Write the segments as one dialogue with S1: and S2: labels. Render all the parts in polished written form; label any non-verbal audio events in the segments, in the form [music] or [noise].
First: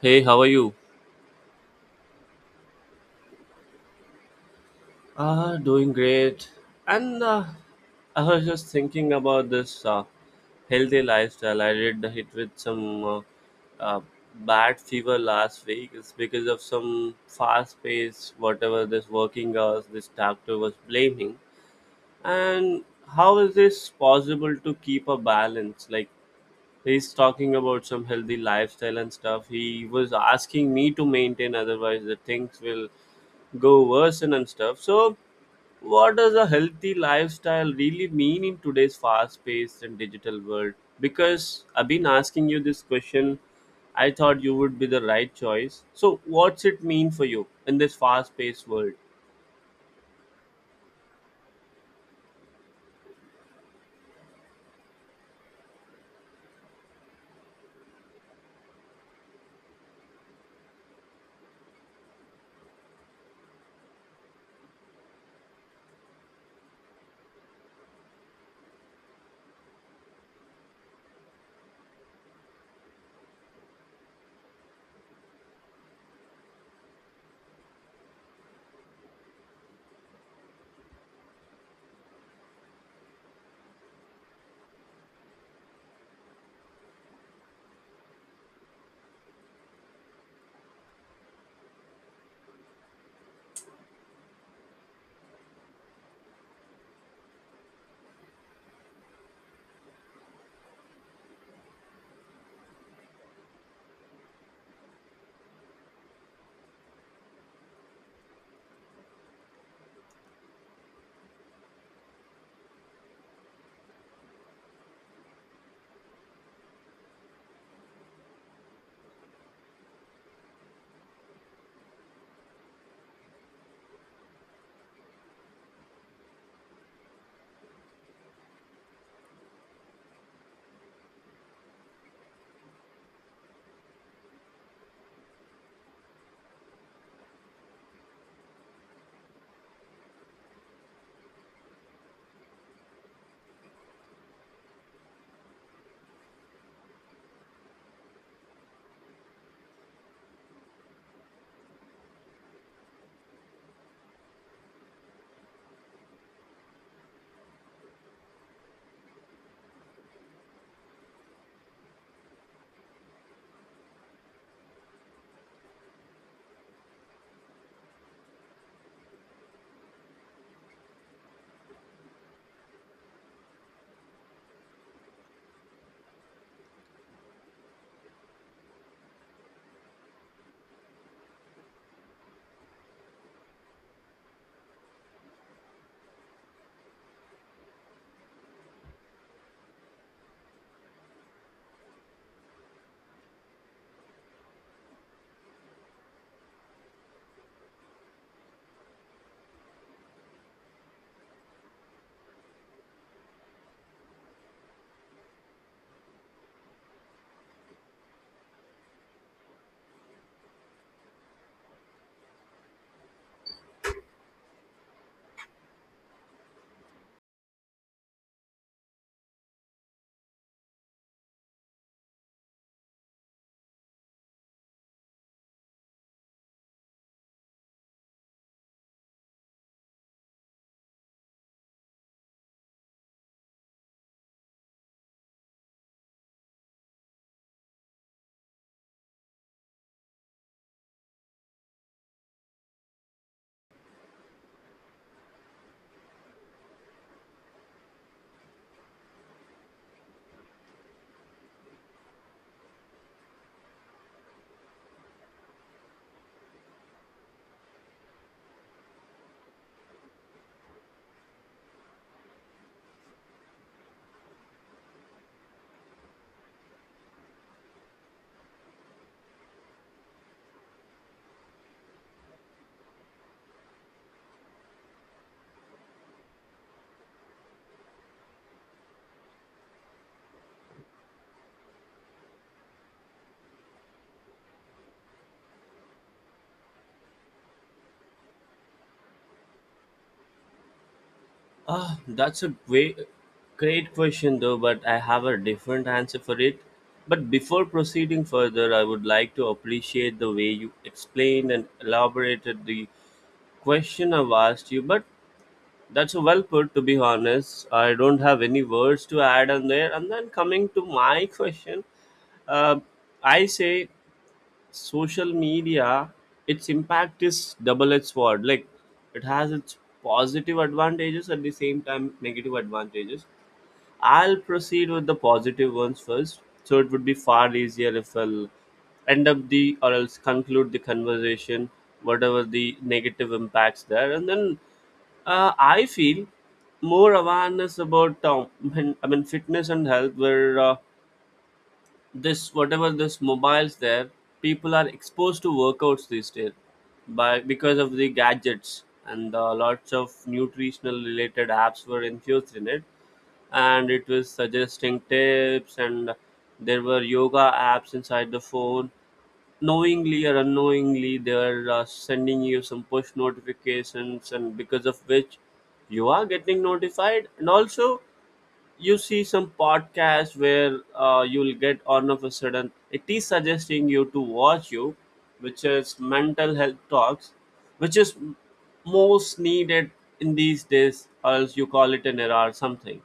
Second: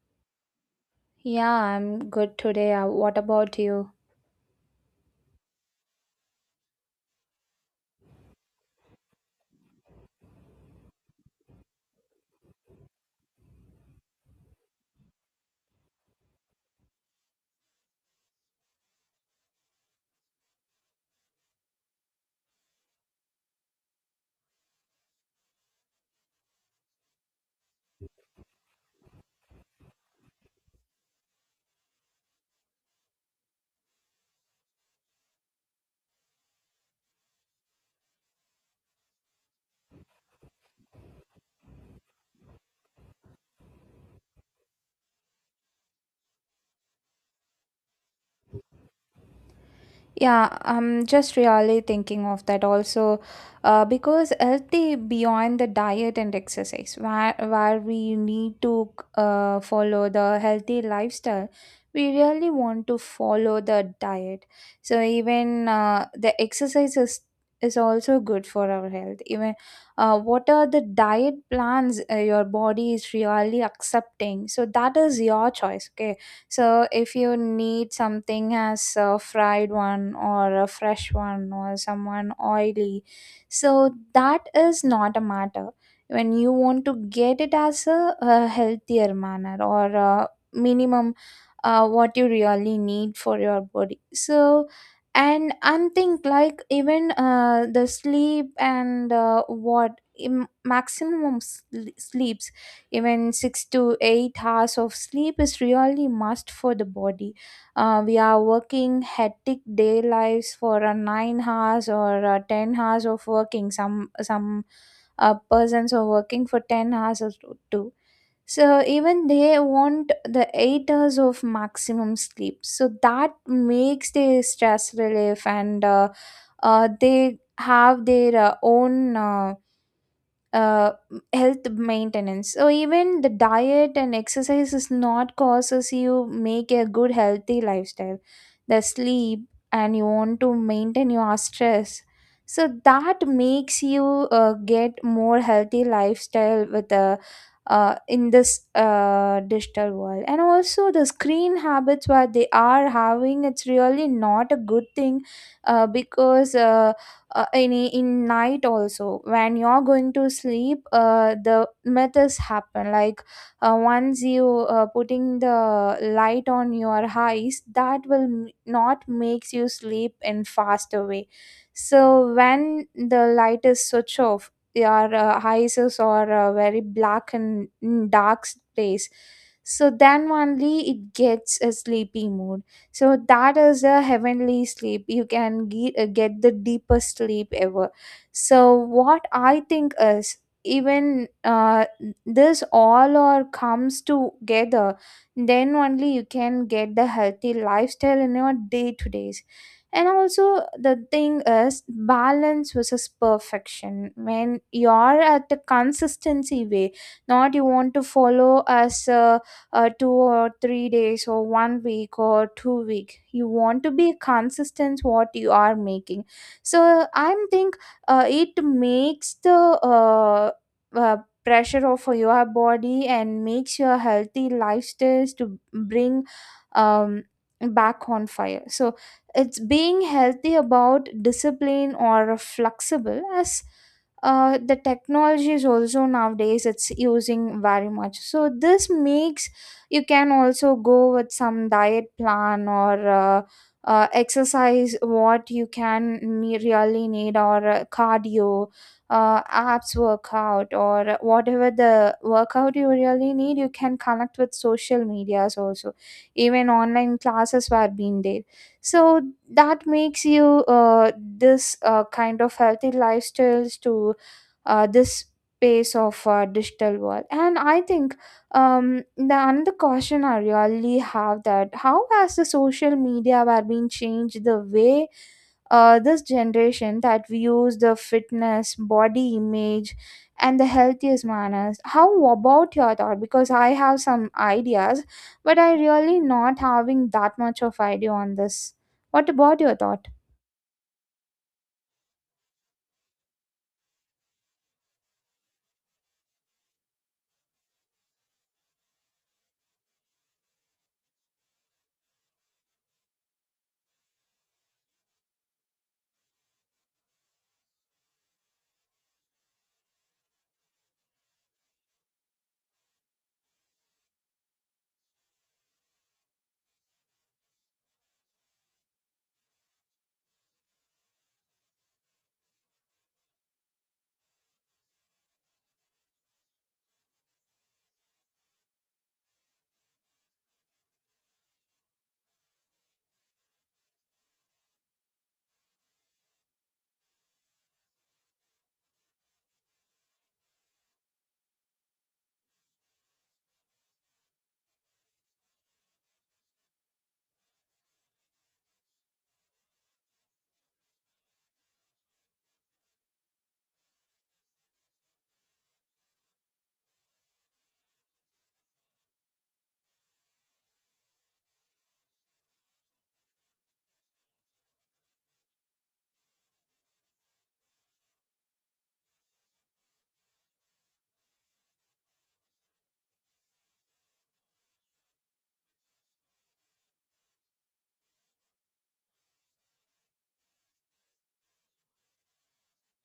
S1: Hey, how are you?
S2: Yeah, I'm good today. What about you?
S1: Doing great. And I was just thinking about this healthy lifestyle. I did hit with some uh, bad fever last week. It's because of some fast pace, whatever this working hours, this doctor was blaming. And how is this possible to keep a balance? Like he's talking about some healthy lifestyle and stuff. He was asking me to maintain, otherwise the things will go worsen and stuff. So what does a healthy lifestyle really mean in today's fast-paced and digital world? Because I've been asking you this question, I thought you would be the right choice. So what's it mean for you in this fast-paced world?
S2: Yeah, I'm just really thinking of that also because healthy beyond the diet and exercise, where we need to follow the healthy lifestyle, we really want to follow the diet. So even the exercise is also good for our health. Even what are the diet plans your body is really accepting? So that is your choice, okay? So if you need something as a fried one or a fresh one or someone oily, so that is not a matter. When you want to get it as a healthier manner or a minimum what you really need for your body. So and think like even the sleep and what im- maximum sl- sleeps even 6 to 8 hours of sleep is really must for the body. We are working hectic day lives for 9 hours or 10 hours of working. Some Persons are working for 10 hours or two, so even they want the 8 hours of maximum sleep, so that makes their stress relief, and they have their own uh, health maintenance. So even the diet and exercise is not causes you make a good healthy lifestyle. The sleep, and you want to maintain your stress. So that makes you get more healthy lifestyle with the in this digital world. And also the screen habits what they are having, it's really not a good thing, because in night also when you're going to sleep, the myths happen like once you putting the light on your eyes, that will not makes you sleep in faster way. So when the light is switch off, your eyes is or very black and dark space, so then only it gets a sleepy mood. So that is a heavenly sleep, you can get the deepest sleep ever. So what I think is, even this all or comes together, then only you can get the healthy lifestyle in your day to days. And also the thing is balance versus perfection, when you're at the consistency way. Not you want to follow as a two or three days or one week or two week, you want to be consistent what you are making. So I'm think it makes the uh, pressure of your body and makes your healthy lifestyles to bring um, back on fire. So it's being healthy about discipline or flexible as the technology is also nowadays, it's using very much, so this makes you can also go with some diet plan or exercise what you can really need, or cardio, abs workout, or whatever the workout you really need. You can connect with social medias also, even online classes were being there. So that makes you this kind of healthy lifestyles to this space of digital world. And I think the another question I really have, that how has the social media were being changed the way this generation that views the fitness, body image, and the healthiest manners? How about your thought? Because I have some ideas, but I really not having that much of idea on this. What about your thought?
S1: That's a way, great question though, but I have a different answer for it. But before proceeding further, I would like to appreciate the way you explained and elaborated the question I've asked you. But that's well put, to be honest. I don't have any words to add on there. And then coming to my question, uh, I say social media, its impact is double-edged sword, like it has its positive advantages, at the same time negative advantages. I'll proceed with the positive ones first, so it would be far easier if I'll end up the, or else conclude the conversation whatever the negative impacts there. And then I feel more awareness about I mean, fitness and health, were this whatever this mobiles there, people are exposed to workouts these days, by because of the gadgets, and lots of nutritional related apps were infused in it, and it was suggesting tips, and there were yoga apps inside the phone. Knowingly or unknowingly, they are sending you some push notifications, and because of which you are getting notified. And also you see some podcast where you'll get all of a sudden it is suggesting you to watch you, which is mental health talks, which is most needed in these days, or else you call it an era or something.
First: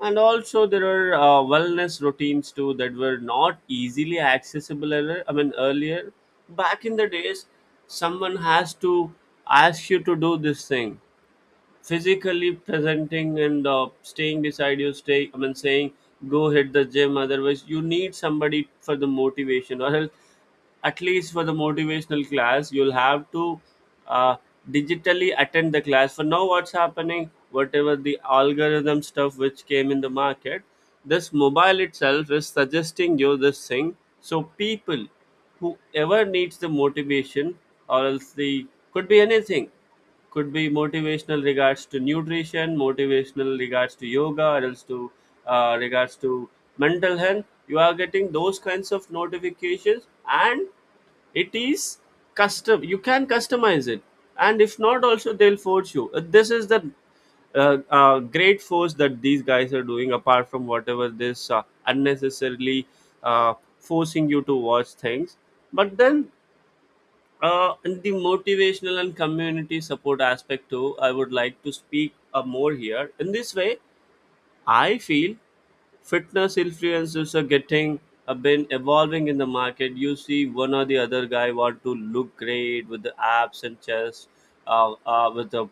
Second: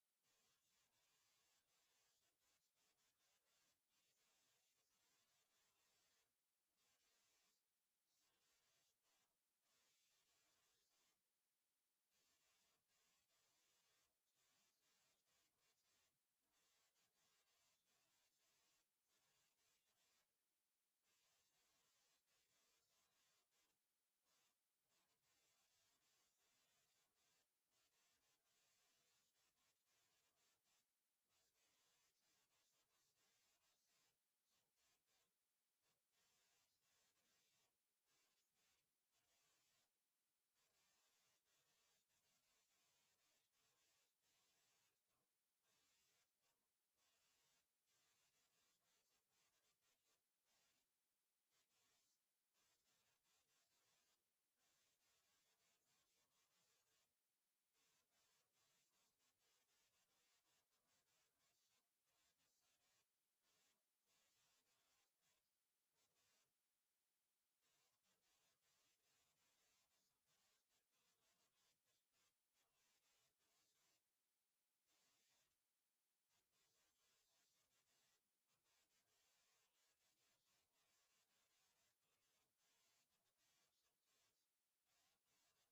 S1: And also there are wellness routines too that were not easily accessible earlier. I mean, earlier back in the days, someone has to ask you to do this thing, physically presenting and staying beside you, stay I mean, saying go hit the gym. Otherwise you need somebody for the motivation, or else at least for the motivational class you'll have to uh, digitally attend the class. For now, what's happening, whatever the algorithm stuff which came in the market, this mobile itself is suggesting you this thing. So people whoever needs the motivation, or else the, could be anything, could be motivational regards to nutrition, motivational regards to yoga, or else to regards to mental health, you are getting those kinds of notifications. And it is custom, you can customize it. And if not also, they'll force you. This is the great force that these guys are doing, apart from whatever this unnecessarily uh, forcing you to watch things. But then in the motivational and community support aspect too, I would like to speak more here. In this way, I feel fitness influencers are getting have been evolving in the market. You see, one or the other guy want to look great with the abs and chest, with the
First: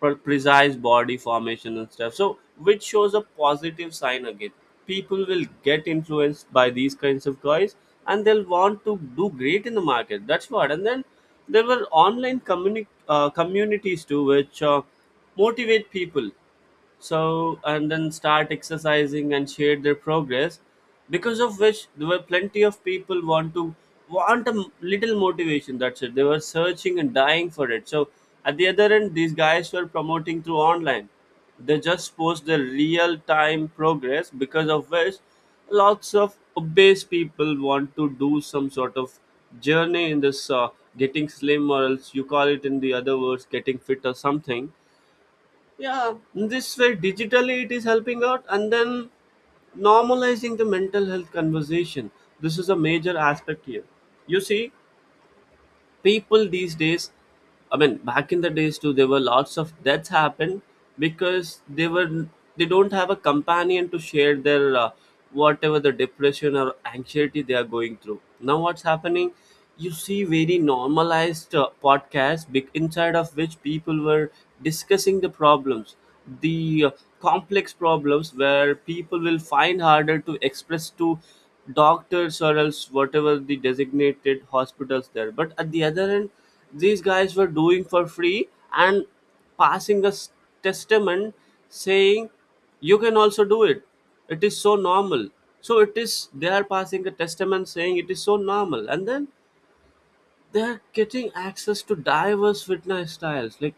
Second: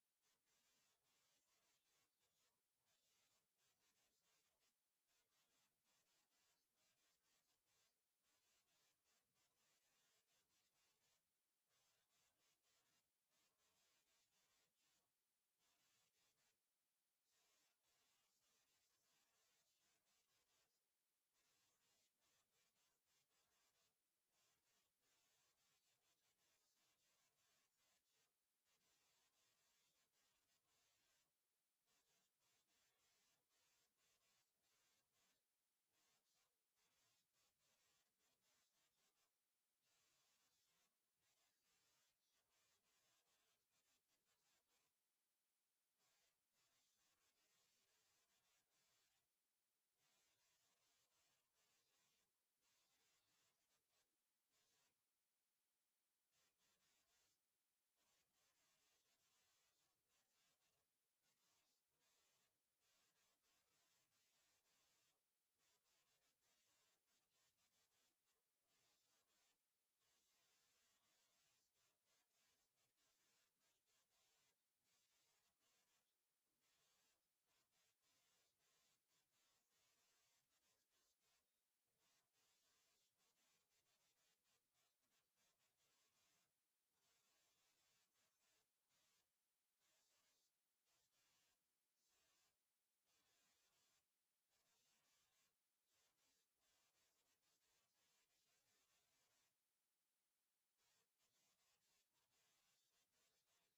S1: precise body formation and stuff. So, which shows a positive sign again. People will get influenced by these kinds of toys and they'll want to do great in the market. That's what. And then there were online communities too, which motivate people, so and then start exercising and share their progress, because of which there were plenty of people want a little motivation, that's it, they were searching and dying for it. So at the other end these guys were promoting through online, they just post the real time progress, because of which lots of obese people want to do some sort of journey in this getting slim, or else you call it in the other words getting fit or something. Yeah, in this way digitally it is helping out. And then normalizing the mental health conversation, this is a major aspect here. You see, people these days, I mean back in the days too, there were lots of deaths happened because they were, they don't have a companion to share their whatever the depression or anxiety they are going through. Now what's happening, you see very normalized podcasts, inside of which people were discussing the problems, the complex problems where people will find harder to express to doctors or else whatever the designated hospitals there. But at the other end, these guys were doing for free and passing a testament saying you can also do it, it is so normal. So it is, they are passing a testament saying it is so normal. And then they're getting access to diverse fitness styles. Like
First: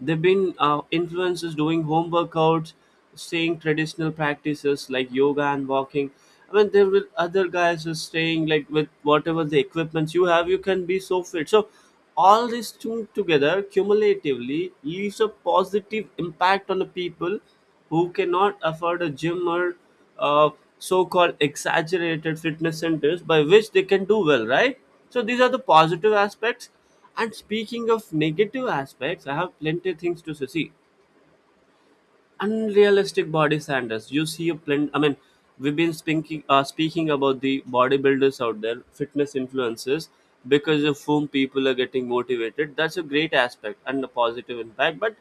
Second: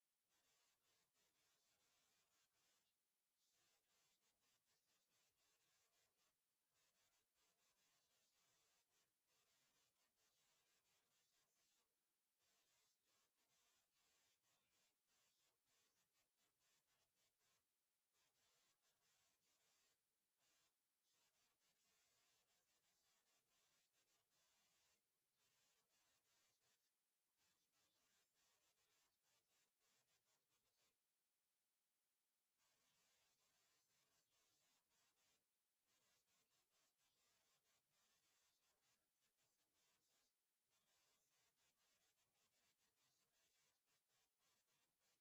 S1: they've been influencers doing home workouts, staying traditional practices like yoga and walking. I mean, there will other guys are staying like with whatever the equipments you have, you can be so fit. So all this tuned together cumulatively leaves a positive impact on the people who cannot afford a gym or uh, so-called exaggerated fitness centers, by which they can do well, right? So these are the positive aspects. And speaking of negative aspects, I have plenty of things to say. See, unrealistic body standards. You see a plenty. I mean, we've been speaking about the bodybuilders out there, fitness influencers, because of whom people are getting motivated. That's a great aspect and a positive impact. But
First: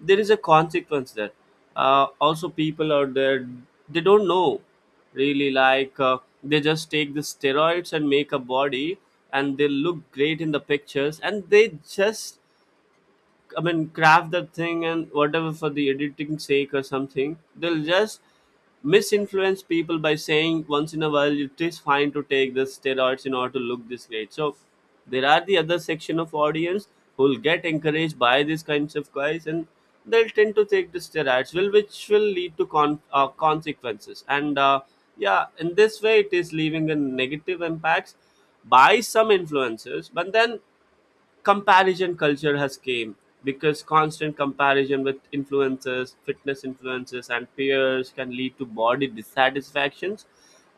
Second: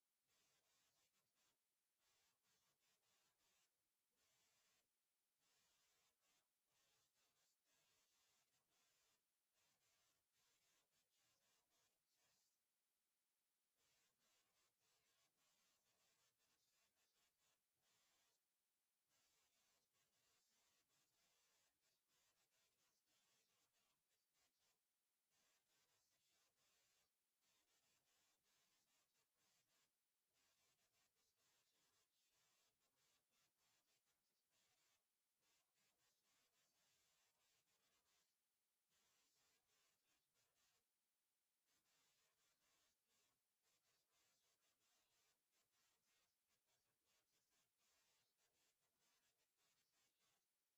S1: there is a consequence there. Also, people out there, they don't know, really, like they just take the steroids and make a body, and they look great in the pictures, and they just, I mean, craft that thing and whatever for the editing sake or something, they'll just misinfluence people by saying once in a while it is fine to take the steroids in order to look this great. So there are the other section of audience who'll get encouraged by these kinds of guys, and they'll tend to take the steroids, will, which will lead to consequences. And yeah, in this way, it is leaving a negative impacts by some influencers. But then comparison culture has came, because constant comparison with influencers, fitness influencers and peers, can lead to body dissatisfactions.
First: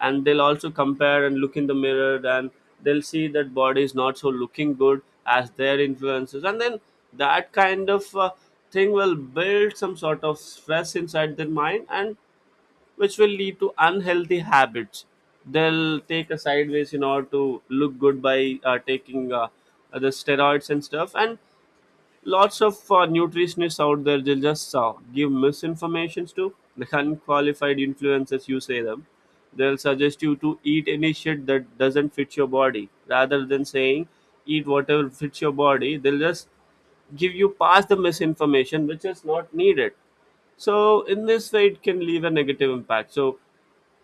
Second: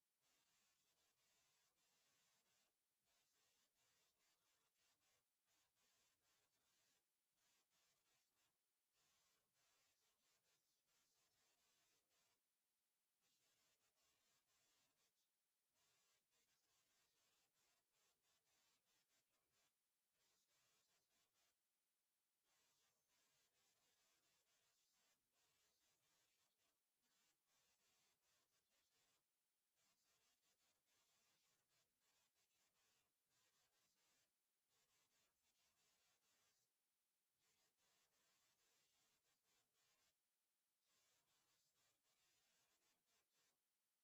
S1: And they'll also compare and look in the mirror, and they'll see that body is not so looking good as their influences. And then that kind of thing will build some sort of stress inside their mind, and which will lead to unhealthy habits. They'll take a sideways in order to look good by taking the steroids and stuff. And lots of nutritionists out there, they'll just give misinformations to the unqualified influencers, you say them. They'll suggest you to eat any shit that doesn't fit your body rather than saying eat whatever fits your body. They'll just give you past the misinformation which is not needed. So, in this way, it can leave a negative impact. So,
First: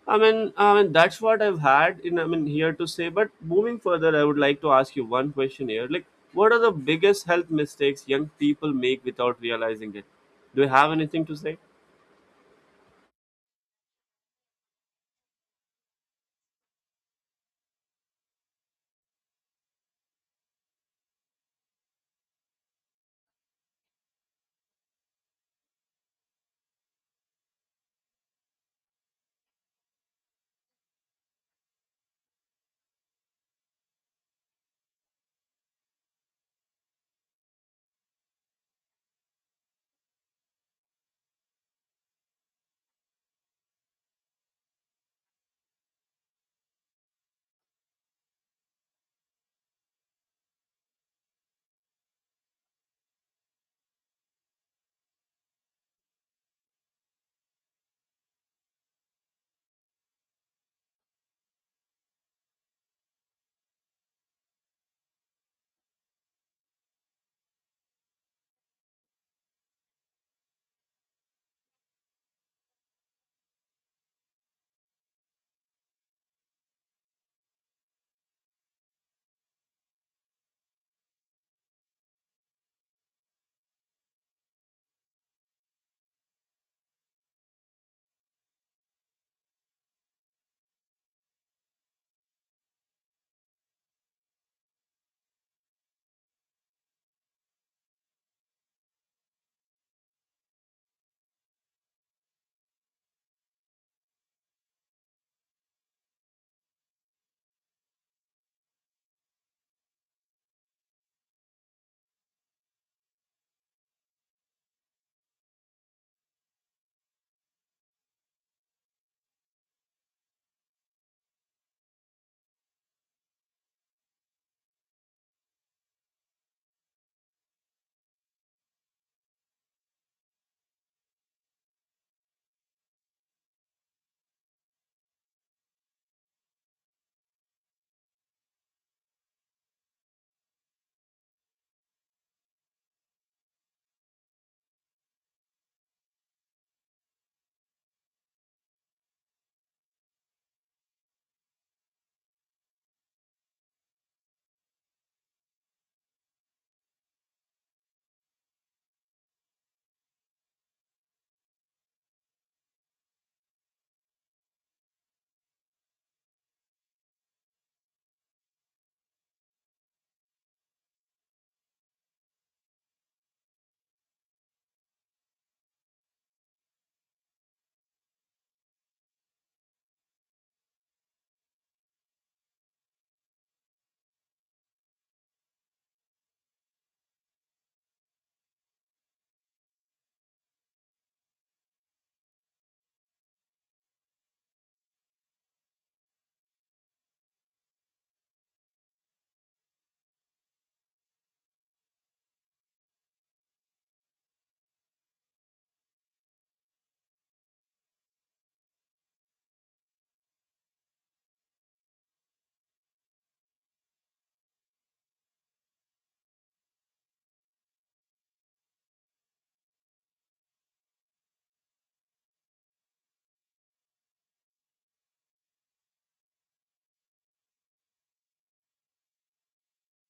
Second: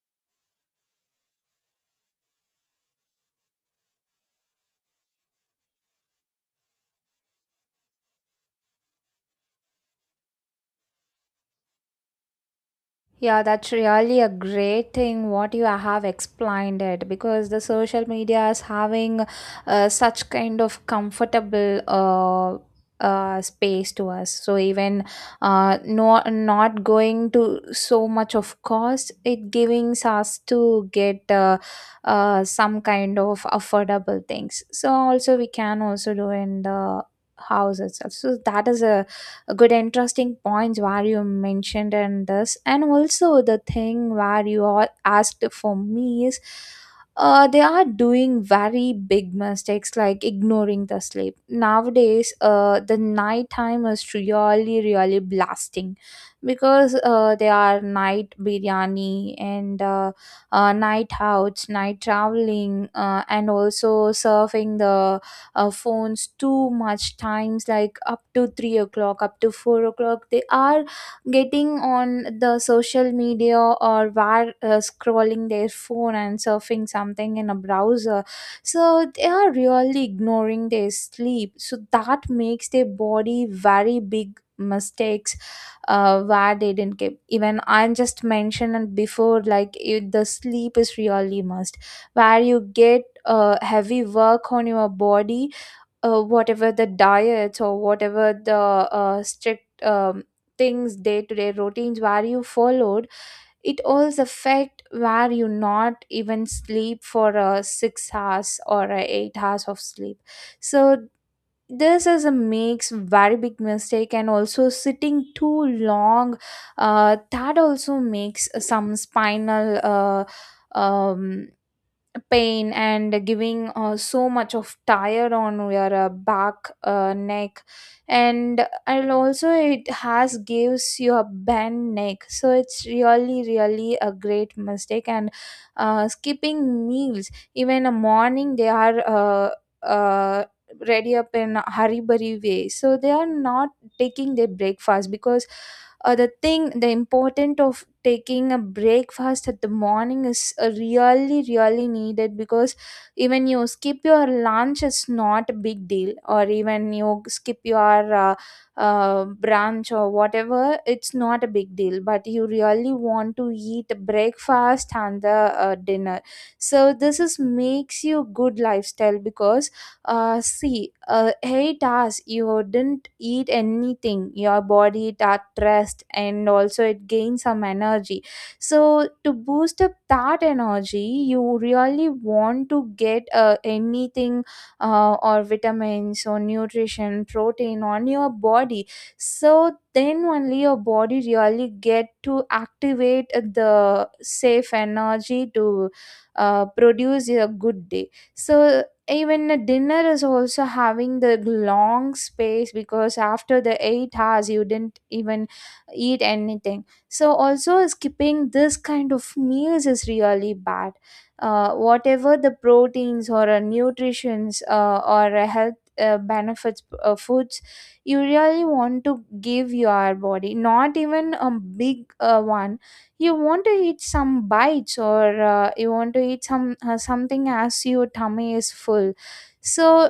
S1: I mean that's what I've had in, I mean, here to say. But moving further, I would like to ask you one question here. Like, what are the biggest health mistakes young people make without realizing it? Do you have anything to say?
S2: Yeah, that's really a great thing what you have explained it, because the social media is having such kind of comfortable space to us. So even no, not going to so much of cost, it giving us to get some kind of affordable things. So also we can also do in the house itself. So that is a good interesting points where you mentioned, and this, and also the thing where you all asked for me is, they are doing very big mistakes like ignoring the sleep nowadays. The night time is really really blasting, because they are night biryani and night outs, night traveling, and also surfing the phones too much times like up to 3 o'clock, up to 4 o'clock they are getting on the social media, or were scrolling their phone and surfing something in a browser. So they are really ignoring their sleep, so that makes their body very big mistakes, where they didn't keep. Even I just mentioned it before, like it, the sleep is really must, where you get heavy work on your body. Whatever the diets or whatever the strict things, day to day routines where you followed, it also affect where you not even sleep for 6 hours or 8 hours of sleep. So this is a makes very big mistake. And also sitting too long, that also makes some spinal um, pain and giving so much of tire on your back, neck. And also it has gives you a bent neck, so it's really really a great mistake. And skipping meals, even a morning they are uh, ready up in a hurry burry way, so they are not taking their breakfast, because the thing, the important of taking a breakfast at the morning is really really needed. Because even you skip your lunch it's not a big deal, or even you skip your brunch or whatever, it's not a big deal, but you really want to eat breakfast and the dinner. So this is makes you good lifestyle, because 8 hours you didn't eat anything. Your body it at rest and also it gains some energy. So to boost up that energy, you really want to get anything, or vitamins or nutrition, protein on your body. So then only your body really get to activate the safe energy to produce a good day. So even a dinner is also having the long space, because after the 8 hours you didn't even eat anything. So also skipping this kind of meals is really bad. Whatever the proteins or nutritions or health benefits foods, you really want to give your body not even a big one. You want to eat some bites or you want to eat some something as your tummy is full. So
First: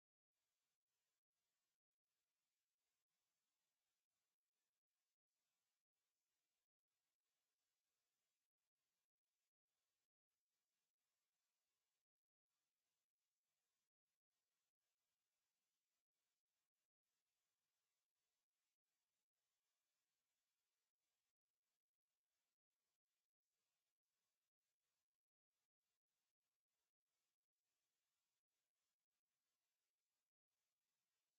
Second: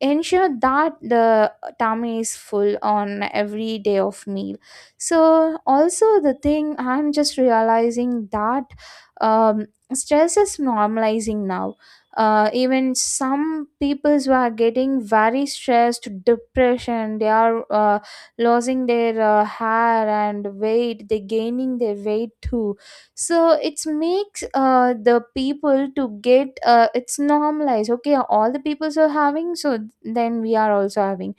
S2: ensure that the tummy is full on every day of meal. So also the thing I'm just realizing that um, stress is normalizing now. Even some peoples who are getting very stressed, depression, they are losing their hair and weight, they gaining their weight too. So it's makes the people to get it's normalized, okay, all the peoples are having, so then we are also having.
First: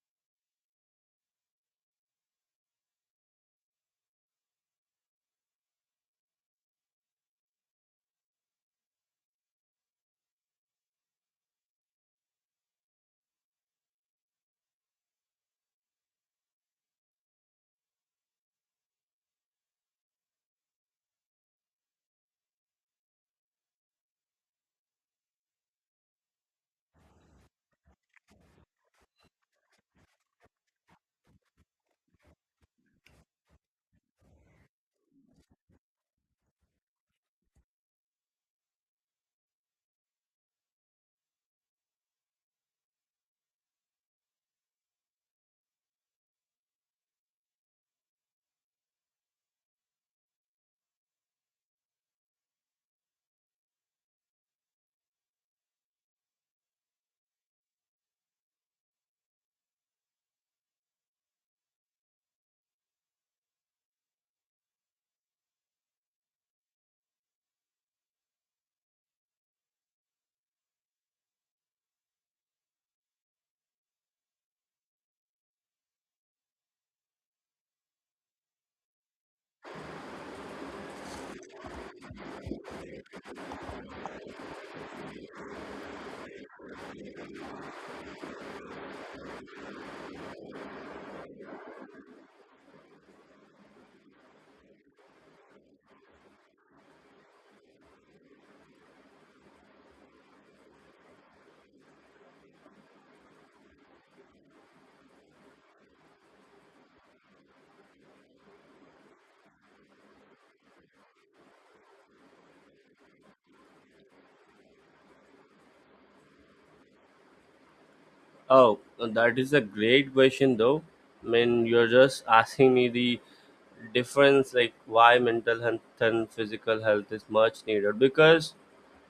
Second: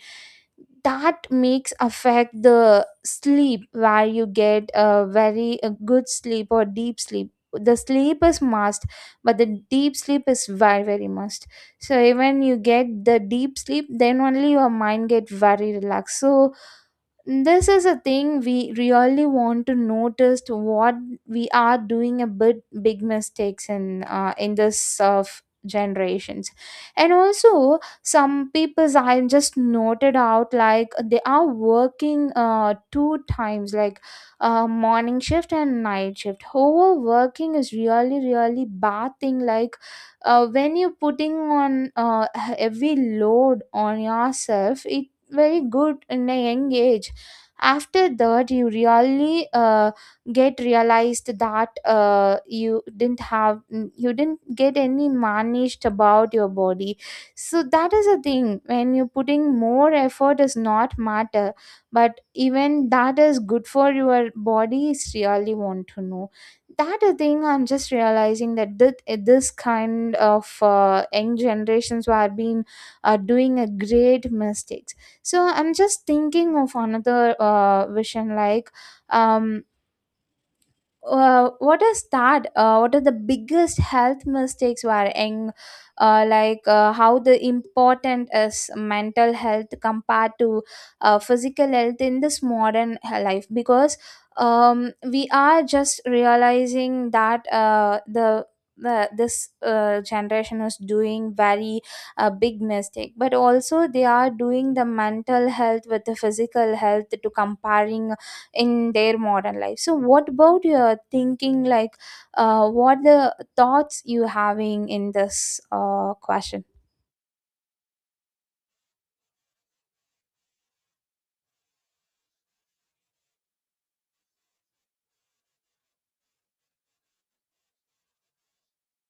S2: That makes affect the sleep, where you get a very a good sleep or deep sleep. The sleep is must, but the deep sleep is very very must. So even you get the deep sleep, then only your mind get very relaxed. So this is a thing we really want to notice, to what we are doing a bit big mistakes in this of generations. And also some people's I just noted out, like they are working two times, like morning shift and night shift. Overworking is really really bad thing, like when you're putting on heavy load on yourself, it very good in a young age. After that you really get realized that you didn't have you didn't get any managed about your body. So that is a thing, when you're putting more effort does not matter, but even that is good for your body is really want to know. That a thing I'm just realizing, that this kind of young generations who have been doing a great mistakes. So I'm just thinking of another vision, like um what is that? What are the biggest health mistakes were in, how the important is mental health compared to physical health in this modern life? Because we are just realizing that this generation is doing very big mistake, but also they are doing the mental health with the physical health to comparing in their modern life. So what about your thinking, like what the thoughts you having in this question?
S1: Oh, that is a great question, though. I mean, you're just asking me the difference, like why mental health and physical health is much needed, because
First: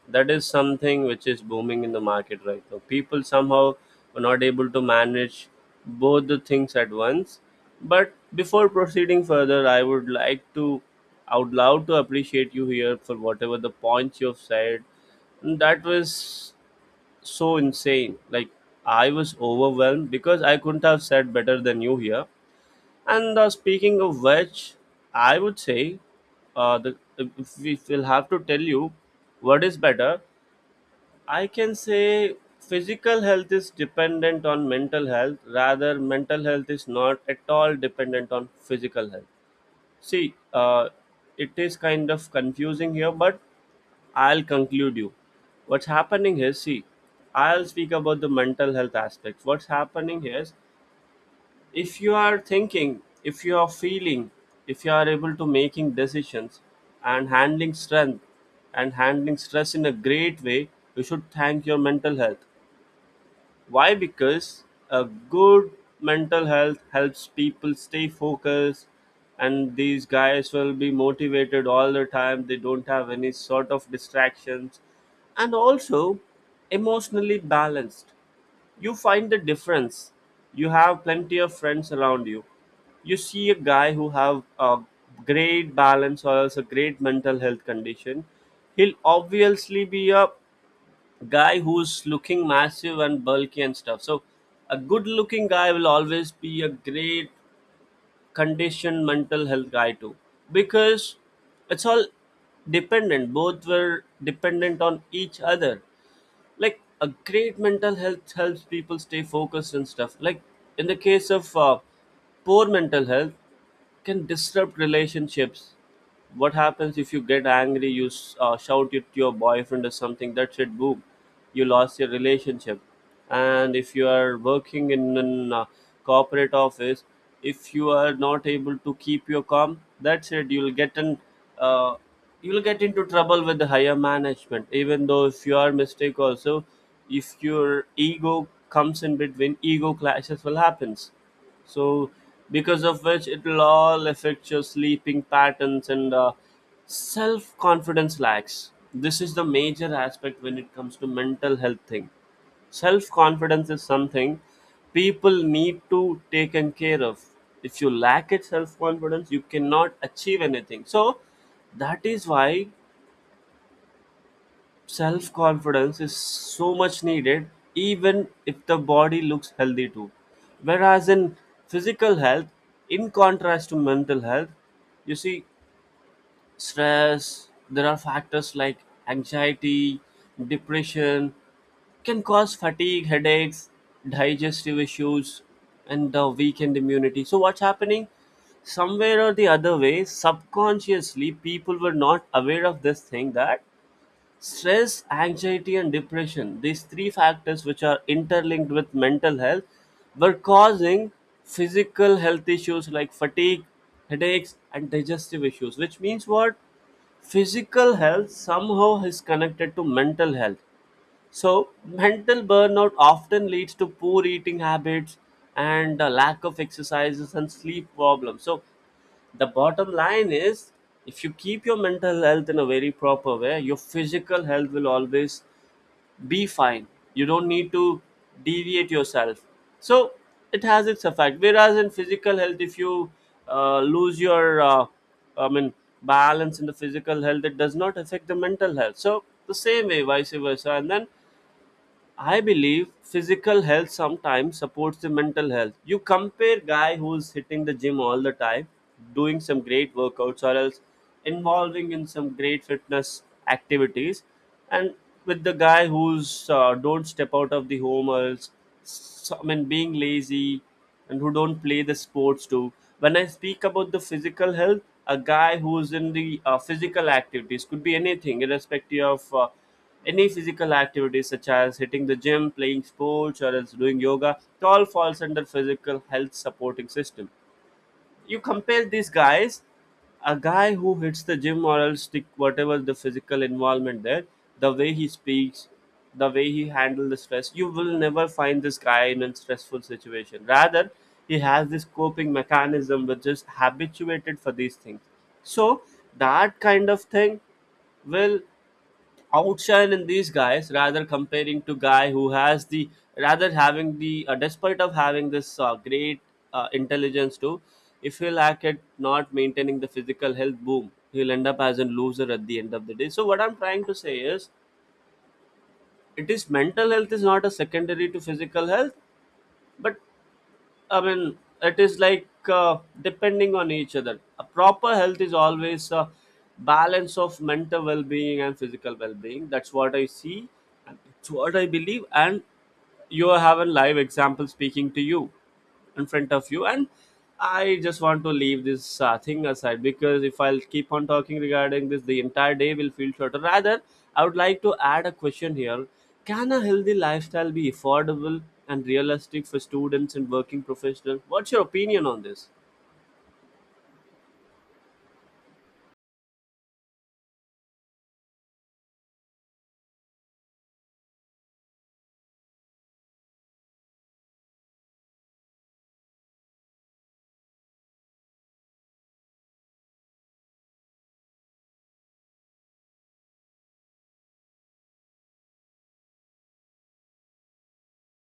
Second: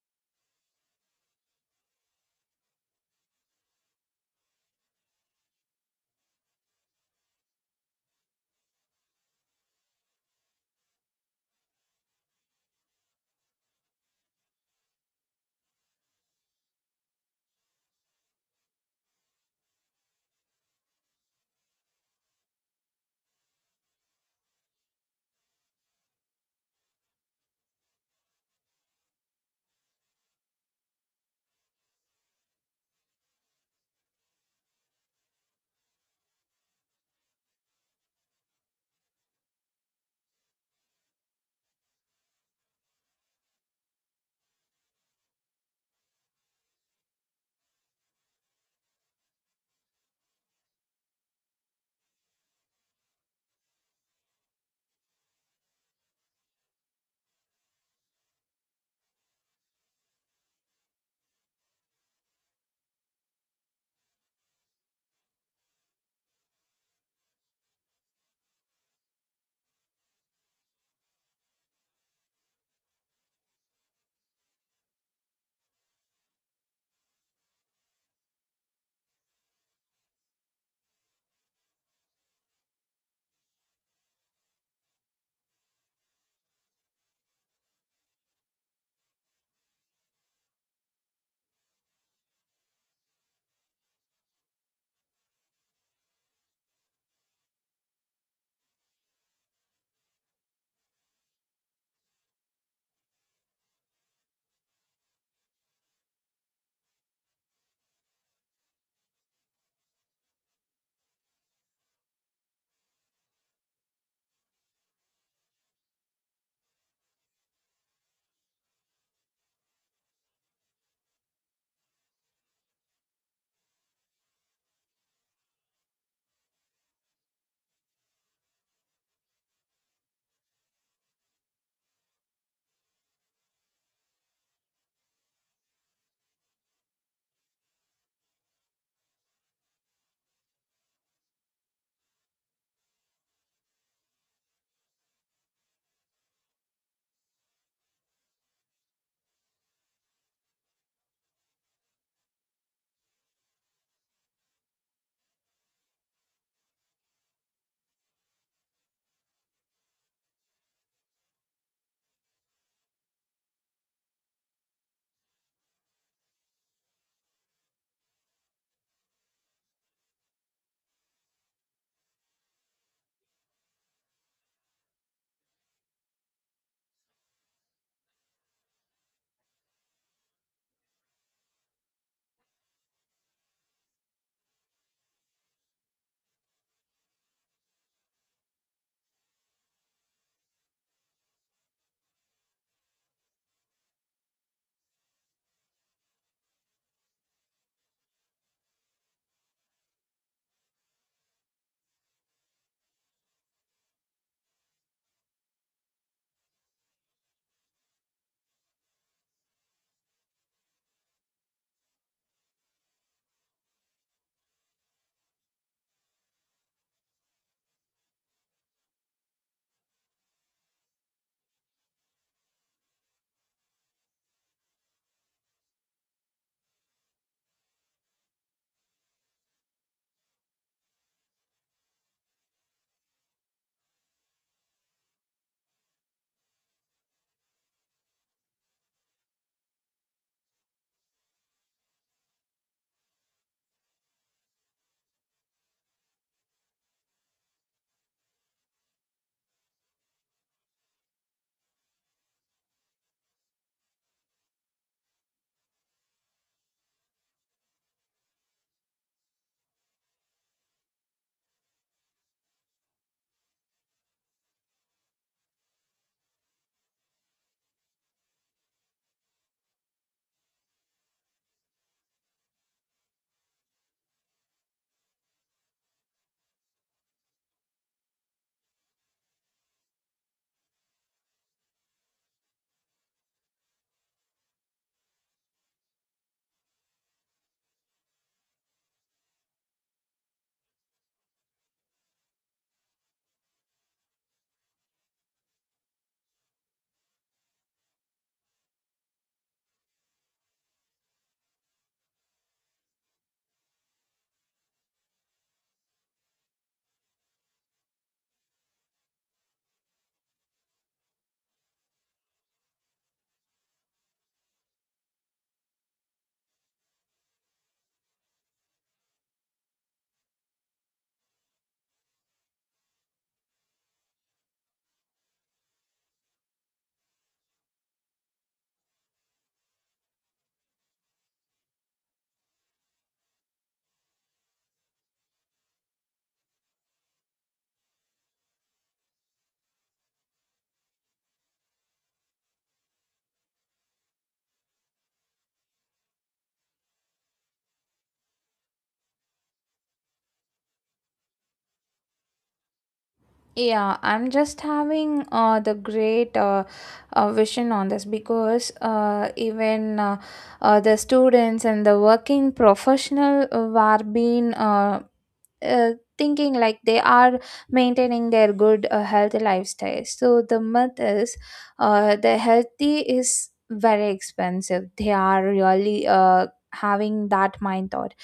S1: that is something which is booming in the market right now. People somehow were not able to manage both the things at once. But before proceeding further, I would like to out loud to appreciate you here for whatever the points you've said. That was so insane. Like I was overwhelmed because I couldn't have said better than you here. And speaking of which, I would say, the, if we will have to tell you what is better, I can say physical health is dependent on mental health. Rather, mental health is not at all dependent on physical health. See, it is kind of confusing here, but I'll conclude you. What's happening is, see, I'll speak about the mental health aspects. What's happening is, if you are thinking, if you are feeling, if you are able to making decisions, and handling strength, and handling stress in a great way, you should thank your mental health. Why? Because a good mental health helps people stay focused, and these guys will be motivated all the time. They don't have any sort of distractions, and also emotionally balanced. You find the difference. You have plenty of friends around you. You see a guy who have a great balance or else a great mental health condition. He'll obviously be a guy who's looking massive and bulky and stuff. So a good looking guy will always be a great conditioned mental health guy too. Because it's all dependent. Both were dependent on each other. Like a great mental health helps people stay focused and stuff. Like in the case of poor mental health, can disrupt relationships. What happens if you get angry? You shout it to your boyfriend or something, that's it, boom, you lost your relationship. And if you are working in an corporate office, if you are not able to keep your calm, that's it, you'll get an uh, you'll get into trouble with the higher management, even though if you are mistake also. If your ego comes in between, ego clashes will happens. So because of which it will all affect your sleeping patterns and self confidence lacks. This is the major aspect when it comes to mental health thing. Self confidence is something people need to taken care of. If you lack it, self confidence, you cannot achieve anything. So that is why self confidence is so much needed, even if the body looks healthy too. Whereas in physical health, in contrast to mental health, you see stress. There are factors like anxiety, depression, can cause fatigue, headaches, digestive issues, and the weakened immunity. So what's happening, somewhere or the other way, subconsciously people were not aware of this thing, that stress, anxiety and depression, these three factors which are interlinked with mental health, were causing physical health issues like fatigue, headaches and digestive issues. Which means what? Physical health somehow is connected to mental health. So, mental burnout often leads to poor eating habits and a lack of exercises and sleep problems. So, the bottom line is, if you keep your mental health in a very proper way, your physical health will always be fine. You don't need to deviate yourself. So, it has its effect. Whereas in physical health, if you lose your, I mean, balance in the physical health, it does not affect the mental health. So, the same way, vice versa. And then I believe physical health sometimes supports the mental health. You compare guy who's hitting the gym all the time, doing some great workouts or else involving in some great fitness activities, and with the guy who's don't step out of the home or else, so, I mean, being lazy and who don't play the sports too. When I speak about the physical health, a guy who's in the physical activities could be anything, irrespective of. Any physical activities such as hitting the gym, playing sports, or else doing yoga, it all falls under physical health supporting system. You compare these guys, a guy who hits the gym or else stick whatever the physical involvement there, the way he speaks, the way he handles the stress, you will never find this guy in a stressful situation. Rather, he has this coping mechanism which is habituated for these things. So that kind of thing will outshine in these guys, rather comparing to guy who has the, rather having the despite of having this great intelligence too, if he'll act at not maintaining the physical health, boom, he'll end up as a loser at the end of the day. So what I'm trying to say is, it is, mental health is not a secondary to physical health, but I mean, it is like depending on each other. A proper health is always a balance of mental well being and physical well being. That's what I see, and it's what I believe. And you have a live example speaking to you in front of you. And I just want to leave this thing aside, because if I'll keep on talking regarding this, the entire day will feel shorter. Rather, I would like to add a question here. Can a healthy lifestyle be affordable and realistic for students and working professionals? What's your opinion on this?
S2: Yeah, I'm just having the great vision on this, because even the students and the working professional were being uh, thinking like they are maintaining their good healthy lifestyle. So the myth is, the healthy is very expensive. They are really having that mind thought,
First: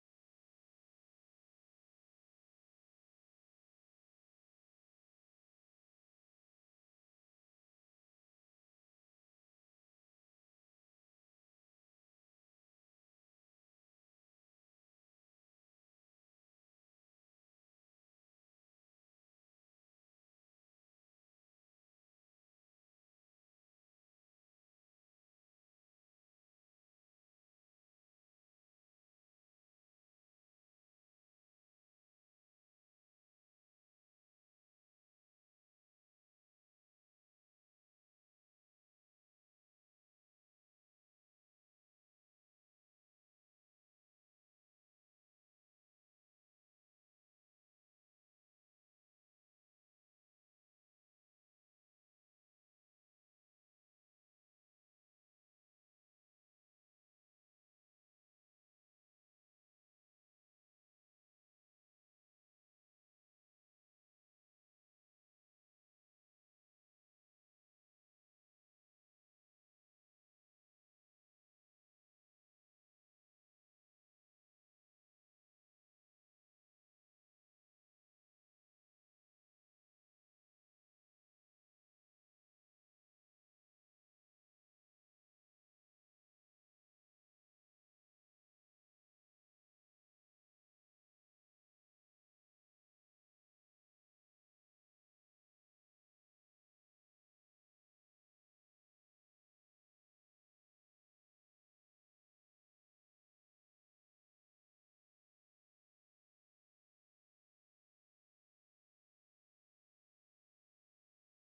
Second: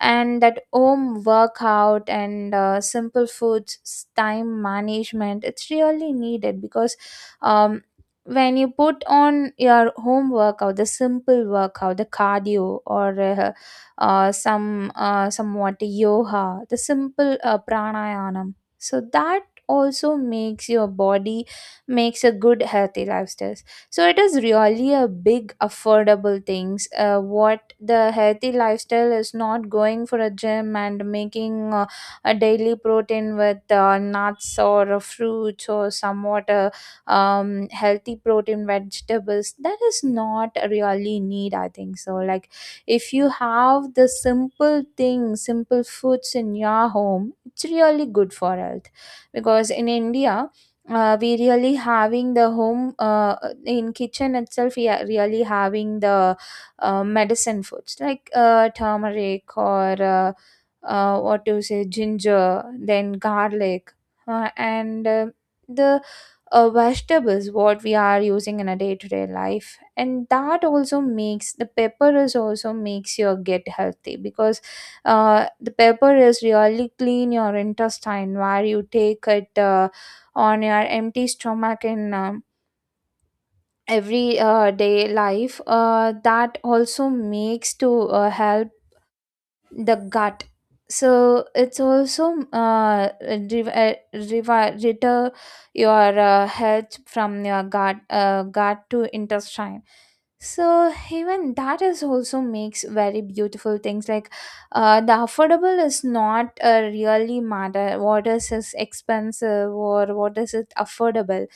S2: and that home workout and simple foods, time management, it's really needed. Because um, when you put on your home workout, the simple workout, the cardio, or some somewhat yoga, the simple pranayama, so that also makes your body, makes a good healthy lifestyle. So it is really a big affordable things. What the healthy lifestyle is, not going for a gym and making a daily protein with nuts or fruits or somewhat healthy protein vegetables, that is not really need, I think so. Like, if you have the simple things, simple foods in your home, it's really good for health. Because in India, we really having the home, in kitchen itself, we are really having the medicine foods like turmeric, or what to say, ginger, then garlic, and the vegetables what we are using in a day-to-day life. And that also makes the pepper is also makes your get healthy, because the pepper is really clean your intestine where you take it on your empty stomach in every day life. That also makes to help the gut. So it's also reter your health from your gut, gut to intestine. So even that is also makes very beautiful things. Like, the affordable is not really matter, what is expensive or what is it affordable.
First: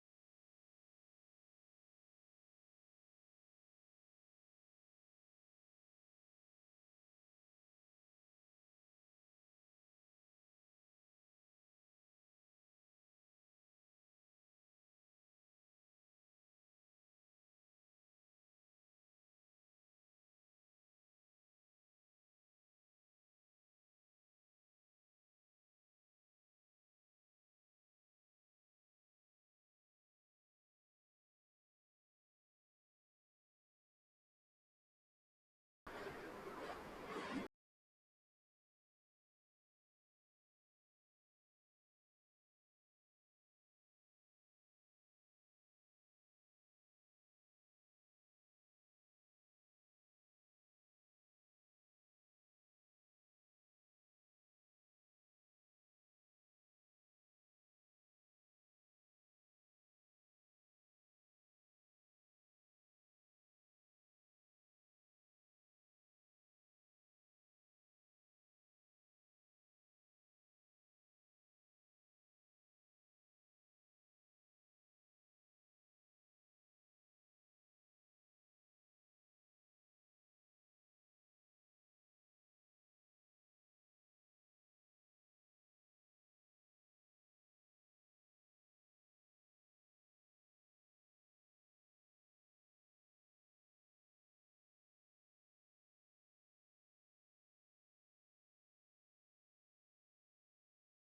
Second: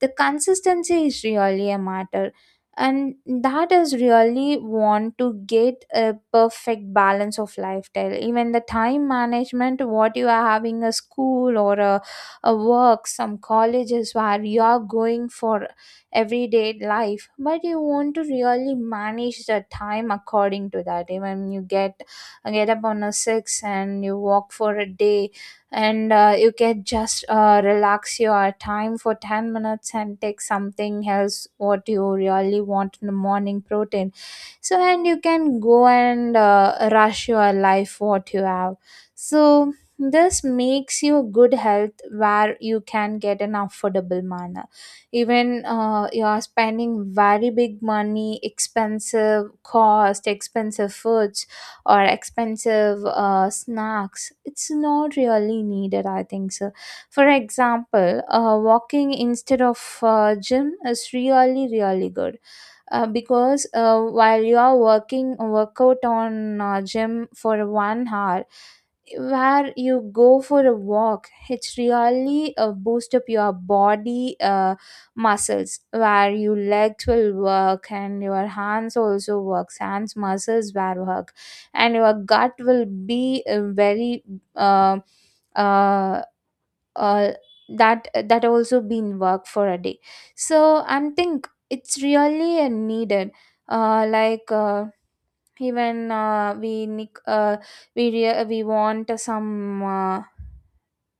S2: The consistency is really a matter, and that is really want to get a perfect balance of lifestyle. Even the time management, what you are having, a school or a work, some colleges where you are going for everyday life, but you want to really manage the time according to that. Even you get up on a six and you walk for a day, and you can just relax your time for 10 minutes and take something else what you really want in the morning protein. So, and you can go and rush your life what you have. So this makes you good health, where you can get an affordable manner. Even you are spending very big money, expensive cost, expensive foods, or expensive snacks, it's not really needed, I think so. For example, walking instead of gym is really really good. Because while you are working workout on gym for 1 hour, where you go for a walk, it's really boost up your body, muscles, where your legs will work, and your hands also works, hands muscles will work. And your gut will be very uh, uh, uh, that also been work for a day. So, and think it's really needed, like even we we want some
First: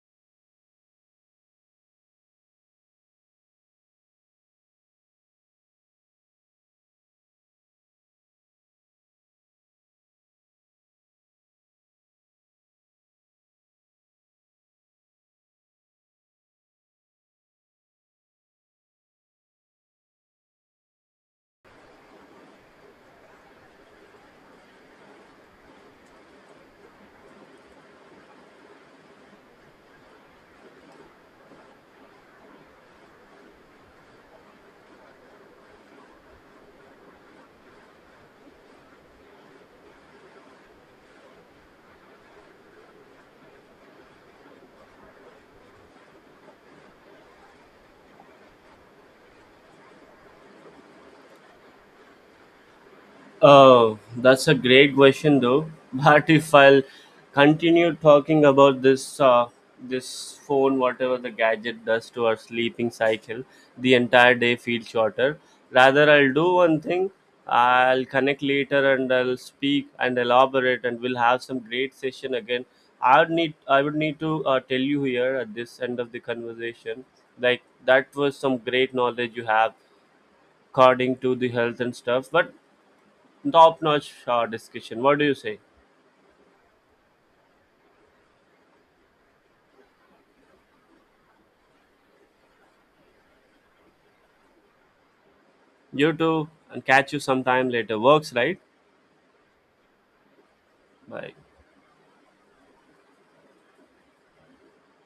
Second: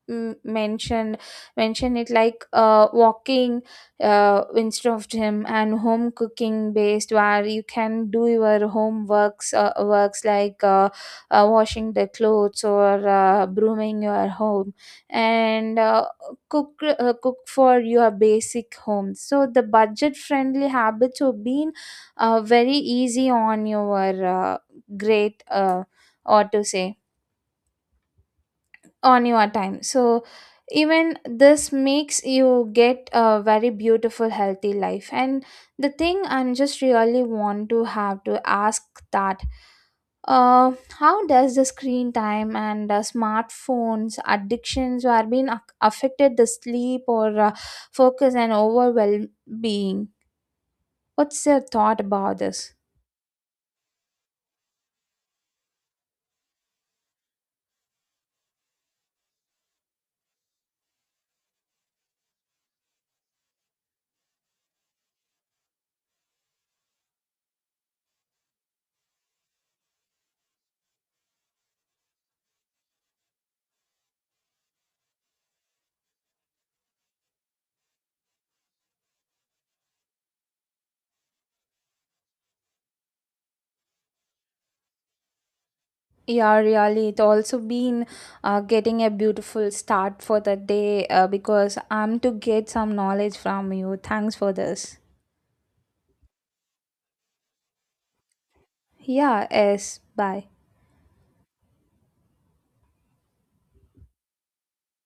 S2: m- mentioned mention it, like walking instead of gym, and home cooking based, where you can do your home works, washing the clothes or brooming your home, and cook cook for your basic home. So the budget friendly habits have been very easy on your uh, great or to say, on your time. So even this makes you get a very beautiful healthy life. And the thing I'm just really want to have to ask that, uh, how does the screen time and smartphones addictions are being affected the sleep or focus and overall well-being? What's your thought about this?
S1: Oh, that's a great question, though. [laughs] But if I'll continue talking about this, this phone, whatever the gadget does to our sleeping cycle, the entire day feels shorter. Rather, I'll do one thing. I'll connect later and I'll speak and elaborate, and we'll have some great session again. I would need to tell you here at this end of the conversation, like that was some great knowledge you have according to the health and stuff. But top notch discussion. What do you say?
S2: Yeah, really. It also been getting a beautiful start for the day because I'm to get some knowledge from you. Thanks for this.
S1: You too, and catch you sometime later. Works, right?
S2: Yeah, yes. Bye.
S1: Bye.